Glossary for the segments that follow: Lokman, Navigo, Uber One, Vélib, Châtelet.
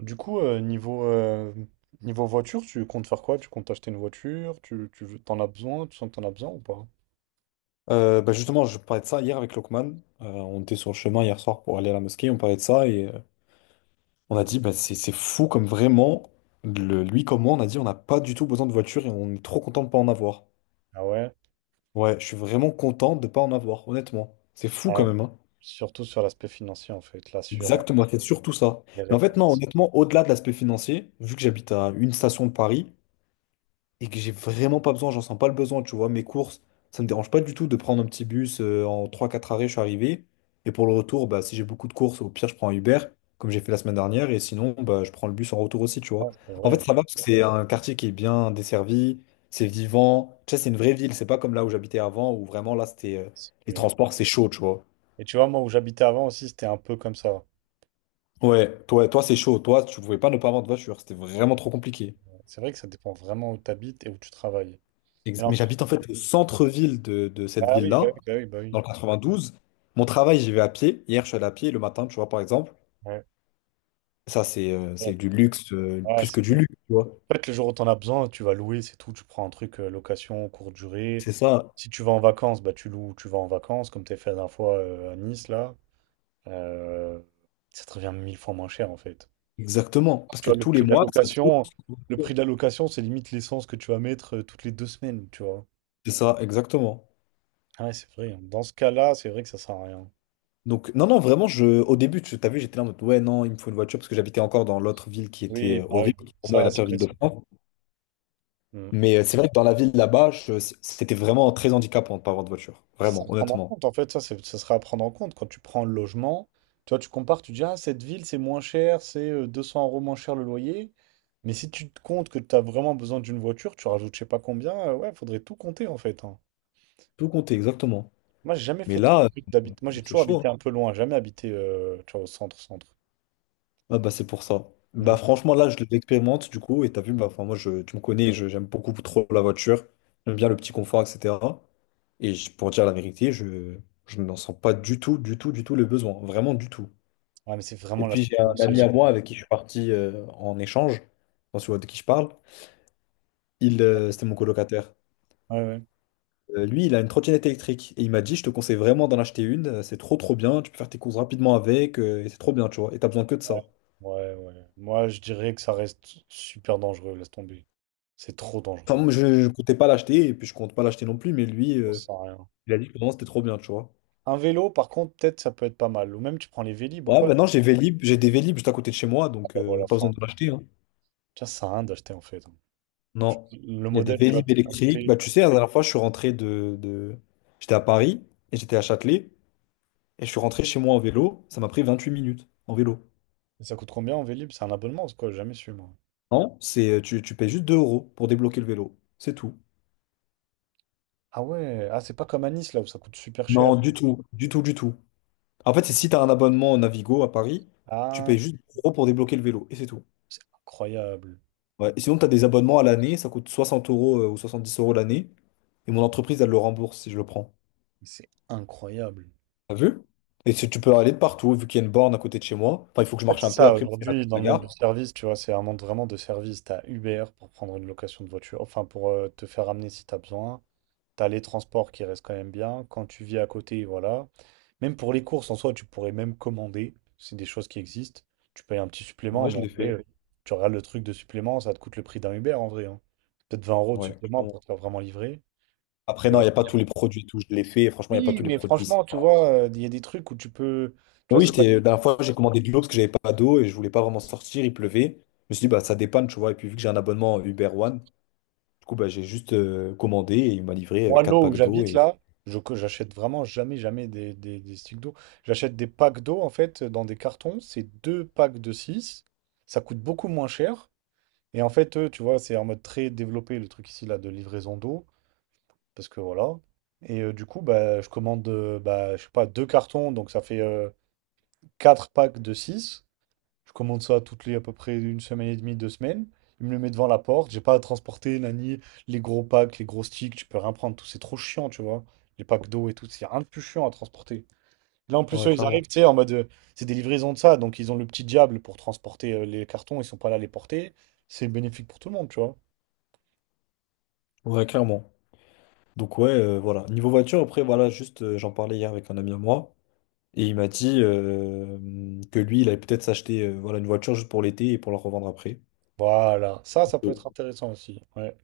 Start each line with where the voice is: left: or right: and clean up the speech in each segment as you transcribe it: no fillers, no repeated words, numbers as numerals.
right: Du coup, niveau voiture, tu comptes faire quoi? Tu comptes acheter une voiture? T'en as besoin? Tu sens que t'en as besoin ou pas?
left: Bah justement, je parlais de ça hier avec Lokman. On était sur le chemin hier soir pour aller à la mosquée, on parlait de ça et on a dit, bah, c'est fou comme vraiment, lui comme moi, on a dit, on n'a pas du tout besoin de voiture et on est trop content de pas en avoir.
right: Ah ouais?
left: Ouais, je suis vraiment content de pas en avoir, honnêtement. C'est fou
right: Ah,
left: quand même, hein.
right: surtout sur l'aspect financier, en fait, l'assurance,
left: Exactement, c'est surtout ça.
right: les
left: Mais en fait, non,
right: réparations.
left: honnêtement, au-delà de l'aspect financier, vu que j'habite à une station de Paris, et que j'ai vraiment pas besoin, j'en sens pas le besoin, tu vois, mes courses, ça me dérange pas du tout de prendre un petit bus en trois quatre arrêts, je suis arrivé. Et pour le retour, bah, si j'ai beaucoup de courses, au pire, je prends un Uber, comme j'ai fait la semaine dernière, et sinon, bah, je prends le bus en retour aussi, tu
right: Ah,
left: vois.
right: c'est
left: En
right: vrai,
left: fait,
right: hein.
left: ça va parce que c'est un quartier qui est bien desservi, c'est vivant, tu sais, c'est une vraie ville, c'est pas comme là où j'habitais avant, où vraiment là, c'était
right: C'est
left: les
right: vrai.
left: transports, c'est chaud, tu vois.
right: Et tu vois, moi, où j'habitais avant aussi, c'était un peu comme ça.
left: Ouais, toi, toi, c'est chaud, toi, tu pouvais pas ne pas avoir de voiture, c'était vraiment trop compliqué.
right: C'est vrai que ça dépend vraiment où tu habites et où tu travailles. Et en
left: Mais
right: plus-
left: j'habite en fait au centre-ville de cette
right: Ah oui, bah
left: ville-là,
right: oui, bah oui, bah
left: dans
right: oui.
left: le 92. Mon travail, j'y vais à pied. Hier, je suis allé à pied le matin, tu vois, par exemple.
right: Ouais.
left: Ça, c'est
right: Ouais.
left: du luxe,
right: Ah,
left: plus
right: c'est
left: que du
right: vrai.
left: luxe, tu vois.
right: En fait, le jour où t'en as besoin, tu vas louer, c'est tout. Tu prends un truc location, courte durée.
left: C'est ça,
right: Si tu vas en vacances, bah tu loues, tu vas en vacances, comme t'as fait la dernière fois à Nice, là. Euh, ça te revient 1000 fois moins cher, en fait.
left: exactement. Parce
right: Tu
left: que
right: vois, le
left: tous les
right: prix de la
left: mois, ça te coûte.
right: location, le prix de la location, c'est limite l'essence que tu vas mettre toutes les 2 semaines, tu vois.
left: C'est ça, exactement.
right: Ah ouais, c'est vrai, hein. Dans ce cas-là, c'est vrai que ça sert à rien.
left: Donc, non, non, vraiment, je, au début, tu t'as vu, j'étais là en mode, ouais, non, il me faut une voiture parce que j'habitais encore dans l'autre ville qui était
right: Oui, bah oui,
left: horrible, qui pour moi est
right: ça,
left: la
right: c'est
left: pire
right: vrai,
left: ville de
right: ça.
left: France.
right: Mm.
left: Mais c'est vrai que dans la ville là-bas, c'était vraiment très handicapant de pas avoir de voiture.
right: C'est
left: Vraiment,
right: à prendre en
left: honnêtement.
right: compte, en fait, ça sera à prendre en compte quand tu prends le logement. Tu vois, tu compares, tu dis, ah, cette ville, c'est moins cher, c'est 200 € moins cher le loyer. Mais si tu te comptes que tu as vraiment besoin d'une voiture, tu rajoutes je sais pas combien, ouais, faudrait tout compter, en fait, hein.
left: Tout compter, exactement.
right: Moi, j'ai jamais
left: Mais
right: fait
left: là,
right: d'habiter. Moi, j'ai
left: c'est
right: toujours
left: chaud, hein.
right: habité un peu loin, jamais habité, tu vois, au centre, centre.
left: Ah bah c'est pour ça. Bah
right: Mhm.
left: franchement là je l'expérimente du coup et t'as vu bah enfin moi je tu me connais j'aime beaucoup trop la voiture, j'aime bien le petit confort, etc. Pour dire la vérité, je n'en sens pas du tout du tout du tout le besoin, vraiment, du tout.
right: Ouais, mais c'est
left: Et
right: vraiment
left: puis
right: l'aspect
left: j'ai un
right: financier
left: ami à
right: aussi.
left: moi avec qui je suis parti en échange, quand tu vois de qui je parle, il c'était mon colocataire.
right: Ouais, ouais.
left: Lui il a une trottinette électrique et il m'a dit je te conseille vraiment d'en acheter une, c'est trop trop bien, tu peux faire tes courses rapidement avec, et c'est trop bien, tu vois, et t'as besoin que de ça.
right: Ouais, ouais, ouais. Moi, je dirais que ça reste super dangereux, laisse tomber. C'est trop
left: Enfin,
right: dangereux.
left: moi, je comptais pas l'acheter et puis je compte pas l'acheter non plus, mais lui,
right: On sent rien.
left: il a dit que non, c'était trop bien, tu vois.
right: Un vélo, par contre, peut-être ça peut être pas mal. Ou même tu prends les Vélib ou
left: Ouais,
right: quoi.
left: maintenant j'ai Vélib, j'ai des Vélib juste à côté de chez moi, donc
right: Ah, voilà,
left: pas besoin
right: enfin,
left: de l'acheter, hein.
right: tiens, ça sert à rien d'acheter en fait.
left: Non,
right: Le
left: il y a des
right: modèle, tu vois,
left: Vélib électriques.
right: acheter.
left: Bah, tu sais, la dernière fois, je suis rentré de... J'étais à Paris et j'étais à Châtelet et je suis rentré chez moi en vélo. Ça m'a pris 28 minutes en vélo.
right: Ça coûte combien en Vélib? C'est un abonnement, c'est quoi? J'ai jamais su, moi.
left: Non, c'est, tu payes juste 2 € pour débloquer le vélo. C'est tout.
right: Ah ouais, ah, c'est pas comme à Nice là où ça coûte super cher.
left: Non, du tout, du tout, du tout. En fait, c'est si tu as un abonnement Navigo à Paris, tu
right: Ah,
left: payes juste 2 euros pour débloquer le vélo et c'est tout.
right: c'est incroyable.
left: Ouais. Et sinon, tu as des abonnements à l'année, ça coûte 60 € ou 70 € l'année, et mon entreprise, elle le rembourse si je le prends.
right: C'est incroyable.
left: T'as vu? Et si tu peux aller de partout, vu qu'il y a une borne à côté de chez moi. Enfin, il faut que je
right: En fait,
left: marche
right: c'est
left: un peu
right: ça,
left: après, parce que la,
right: aujourd'hui, dans
left: la
right: le monde
left: gare.
right: du service, tu vois, c'est un monde vraiment de service. T'as Uber pour prendre une location de voiture, enfin, pour te faire amener si t'as besoin. T'as les transports qui restent quand même bien. Quand tu vis à côté, voilà. Même pour les courses, en soi, tu pourrais même commander. C'est des choses qui existent. Tu payes un petit supplément,
left: Ouais, je
right: mais en
left: l'ai
right: vrai,
left: fait.
right: tu regardes le truc de supplément, ça te coûte le prix d'un Uber en vrai, hein. Peut-être 20 € de
left: Ouais,
right: supplément
left: clairement.
right: pour te faire vraiment livrer.
left: Après, non,
right: Euh,
left: il n'y a pas tous les produits et tout, je l'ai fait, et franchement, il n'y a pas
right: oui,
left: tous les
right: mais
left: produits, c'est
right: franchement, tu
left: pas-
right: vois, il y a des trucs où tu peux. Tu
left: Mais
right: vois,
left: oui,
right: c'est pas.
left: j'étais, la dernière fois, j'ai commandé de l'eau parce que j'avais pas d'eau et je voulais pas vraiment sortir, il pleuvait. Je me suis dit, bah, ça dépanne, tu vois, et puis vu que j'ai un abonnement Uber One, du coup, bah, j'ai juste commandé et il m'a livré
right: Moi,
left: quatre
right: l'eau où
left: packs d'eau
right: j'habite
left: et...
right: là, j'achète vraiment jamais, jamais des sticks d'eau. J'achète des packs d'eau en fait dans des cartons. C'est 2 packs de six. Ça coûte beaucoup moins cher. Et en fait, eux, tu vois, c'est en mode très développé le truc ici là de livraison d'eau, parce que voilà. Et du coup, bah, je commande, bah, je sais pas, 2 cartons, donc ça fait 4 packs de 6. Je commande ça toutes les à peu près 1 semaine et demie, 2 semaines. Ils me le mettent devant la porte. J'ai pas à transporter, nani, les gros packs, les gros sticks, tu peux rien prendre, tout c'est trop chiant, tu vois. Les packs d'eau et tout, c'est rien de plus chiant à transporter. Là, en plus,
left: Ouais,
right: eux, ils
left: clairement.
right: arrivent, tu sais, en mode, c'est des livraisons de ça, donc ils ont le petit diable pour transporter les cartons, ils sont pas là à les porter. C'est bénéfique pour tout le monde, tu vois.
left: Ouais, clairement. Donc ouais, voilà. Niveau voiture, après, voilà, juste, j'en parlais hier avec un ami à moi, et il m'a dit que lui, il allait peut-être s'acheter voilà, une voiture juste pour l'été et pour la revendre après.
right: Voilà, ça peut
left: Oh.
right: être intéressant aussi. Ouais.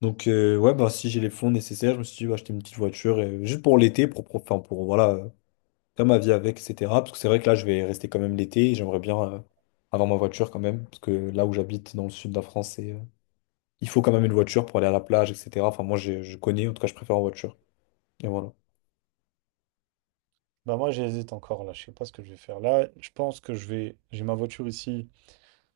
left: Donc ouais, bah, si j'ai les fonds nécessaires, je me suis dit, bah, acheter une petite voiture juste pour l'été, pour, enfin, pour voilà, faire ma vie avec, etc. Parce que c'est vrai que là, je vais rester quand même l'été, et j'aimerais bien avoir ma voiture quand même, parce que là où j'habite, dans le sud de la France, c'est, il faut quand même une voiture pour aller à la plage, etc. Enfin, moi, je connais, en tout cas, je préfère en voiture. Et voilà.
right: Bah moi, j'hésite encore là. Je sais pas ce que je vais faire là. Je pense que je vais. J'ai ma voiture ici.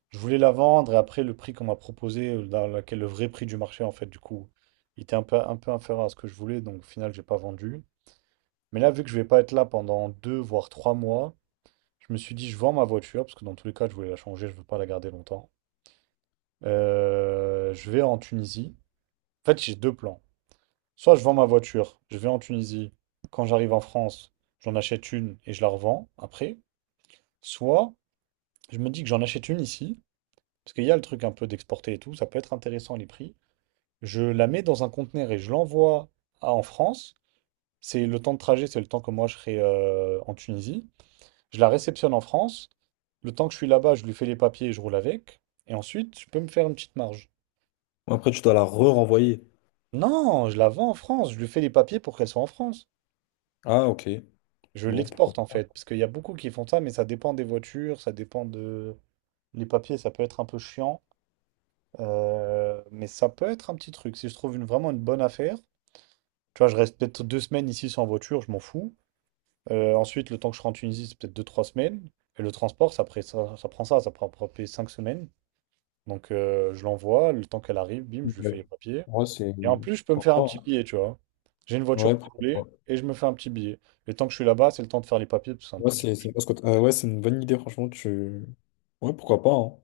right: Je voulais la vendre et après le prix qu'on m'a proposé, dans laquelle le vrai prix du marché en fait, du coup, il était un peu inférieur à ce que je voulais. Donc au final, j'ai pas vendu. Mais là, vu que je vais pas être là pendant 2 voire 3 mois, je me suis dit, je vends ma voiture parce que dans tous les cas, je voulais la changer. Je veux pas la garder longtemps. Je vais en Tunisie. En fait, j'ai deux plans. Soit je vends ma voiture, je vais en Tunisie, quand j'arrive en France, j'en achète une et je la revends après. Soit je me dis que j'en achète une ici, parce qu'il y a le truc un peu d'exporter et tout, ça peut être intéressant les prix. Je la mets dans un conteneur et je l'envoie en France. C'est le temps de trajet, c'est le temps que moi je serai en Tunisie. Je la réceptionne en France. Le temps que je suis là-bas, je lui fais les papiers et je roule avec. Et ensuite, je peux me faire une petite marge.
left: Après, tu dois la re-renvoyer.
right: Non, je la vends en France, je lui fais les papiers pour qu'elle soit en France.
left: Ah, ok.
right: Je
left: Bon, pourquoi
right: l'exporte en
left: pas.
right: fait, parce qu'il y a beaucoup qui font ça, mais ça dépend des voitures, ça dépend de... Les papiers, ça peut être un peu chiant, mais ça peut être un petit truc. Si je trouve vraiment une bonne affaire, tu vois, je reste peut-être 2 semaines ici sans voiture, je m'en fous. Ensuite, le temps que je rentre en Tunisie, c'est peut-être 2, 3 semaines. Et le transport, ça prend à peu près 5 semaines. Donc je l'envoie, le temps qu'elle arrive, bim, je lui fais
left: Ouais.
right: les papiers.
left: Ouais, c'est.
right: Et en plus, je peux me
left: Pourquoi
right: faire un
left: pas,
right: petit billet, tu vois. J'ai une
left: hein.
right: voiture
left: Ouais,
right: pour
left: pourquoi
right: rouler
left: pas.
right: et je me fais un petit billet. Le temps que je suis là-bas, c'est le temps de faire les papiers, parce que c'est un
left: Ouais,
right: tout petit peu.
left: ouais, c'est une bonne idée, franchement. Tu... Ouais, pourquoi pas, hein.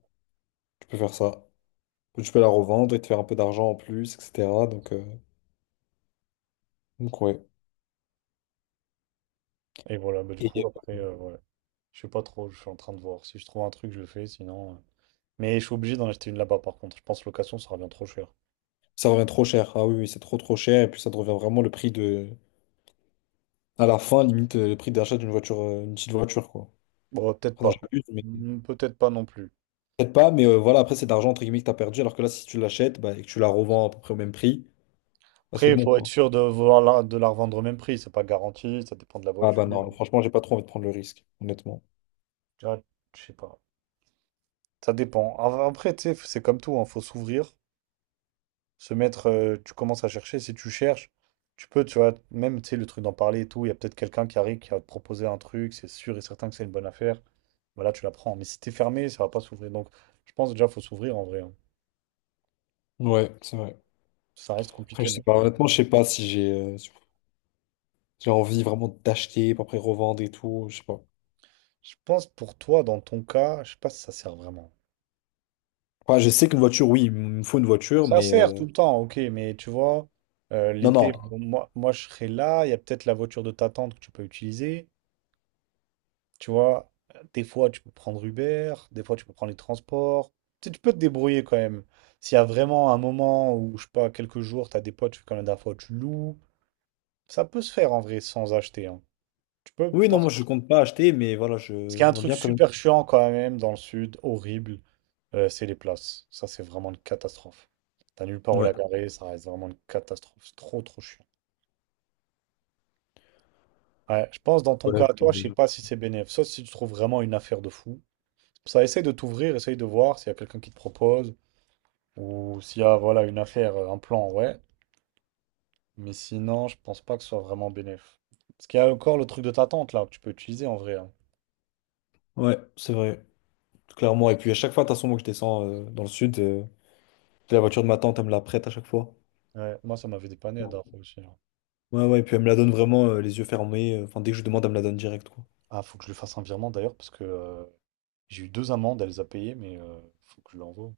left: Tu peux faire ça. Tu peux la revendre et te faire un peu d'argent en plus, etc. Donc ouais.
right: Et voilà, bah, du coup,
left: Et
right: après, ouais. Je sais pas trop, je suis en train de voir. Si je trouve un truc, je le fais, sinon. Mais je suis obligé d'en acheter une là-bas, par contre. Je pense location, ça revient trop cher.
left: ça revient trop cher. Ah oui, oui, c'est trop trop cher. Et puis ça te revient vraiment le prix de. À la fin, limite, le prix d'achat d'une voiture, une petite voiture, quoi.
right: Bon, peut-être
left: Enfin, non,
right: pas.
left: j'abuse, mais.
right: Peut-être pas non plus.
left: Peut-être pas, mais voilà, après, c'est d'argent entre guillemets que t'as perdu. Alors que là, si tu l'achètes bah, et que tu la revends à peu près au même prix, bah, c'est
right: Après, il
left: bon,
right: faut être
left: quoi.
right: sûr de vouloir de la revendre au même prix. C'est pas garanti, ça dépend de la
left: Ah
right: voiture.
left: bah non, franchement, j'ai pas trop envie de prendre le risque, honnêtement.
right: Tu vois, je sais pas. Ça dépend. Après, tu sais, c'est comme tout, hein, faut s'ouvrir, se mettre, tu commences à chercher, si tu cherches, tu peux, tu vois, même, tu sais, le truc d'en parler et tout, il y a peut-être quelqu'un qui arrive, qui va te proposer un truc, c'est sûr et certain que c'est une bonne affaire, voilà, tu la prends. Mais si t'es fermé, ça va pas s'ouvrir. Donc, je pense déjà, faut s'ouvrir en vrai, hein.
left: Ouais, c'est vrai.
right: Ça reste
left: Après,
right: compliqué.
left: je sais
right: mais-
left: pas, honnêtement, je sais pas si j'ai si j'ai envie vraiment d'acheter pour après revendre et tout, je sais pas.
right: Je pense pour toi, dans ton cas, je sais pas si ça sert vraiment.
left: Enfin, je sais qu'une voiture, oui, il me faut une voiture,
right: Ça
left: mais
right: sert tout le temps, ok, mais tu vois,
left: non,
right: l'été,
left: non.
right: bon, moi, je serai là, il y a peut-être la voiture de ta tante que tu peux utiliser. Tu vois, des fois, tu peux prendre Uber, des fois, tu peux prendre les transports. Tu sais, tu peux te débrouiller quand même. S'il y a vraiment un moment où, je sais pas, quelques jours, tu as des potes, tu fais comme la dernière fois, tu loues. Ça peut se faire en vrai sans acheter, hein. Tu peux.
left: Oui, non,
right: Parce
left: moi, je compte pas acheter, mais voilà,
right: parce
left: je
right: qu'il y a un
left: j'aimerais
right: truc
left: bien quand même.
right: super chiant quand même dans le sud, horrible, c'est les places. Ça, c'est vraiment une catastrophe. T'as nulle part où
left: Ouais,
right: la garer, ça reste vraiment une catastrophe. C'est trop, trop chiant. Ouais, je pense dans ton
left: ouais,
right: cas, toi, je sais pas si c'est bénéf, sauf si tu trouves vraiment une affaire de fou. Ça, essaye de t'ouvrir, essaye de voir s'il y a quelqu'un qui te propose. Ou s'il y a voilà, une affaire, un plan, ouais. Mais sinon, je pense pas que ce soit vraiment bénéf. Parce qu'il y a encore le truc de ta tante là, que tu peux utiliser en vrai, hein.
left: ouais, c'est vrai, clairement. Et puis, à chaque fois, de toute façon, moi, que je descends dans le sud, la voiture de ma tante, elle me la prête à chaque fois.
right: Ouais, moi, ça m'avait dépanné la dernière fois aussi, hein.
left: Ouais, ouais, et puis elle me la donne vraiment les yeux fermés. Enfin, dès que je demande, elle me la donne direct, quoi.
right: Ah, faut que je lui fasse un virement d'ailleurs, parce que j'ai eu 2 amendes, elle les a payées, mais faut que je l'envoie.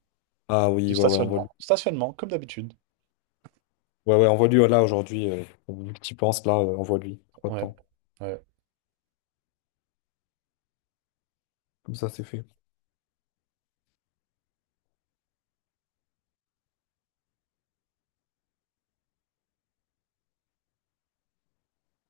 left: Ah
right: De
left: oui, ouais, ouais, on voit.
right: stationnement. Stationnement, comme d'habitude.
left: Ouais, ouais, envoie-lui là aujourd'hui, vu que tu penses là, envoie-lui. Pas de
right: Ouais.
left: temps.
right: Ouais.
left: Comme ça, c'est fait.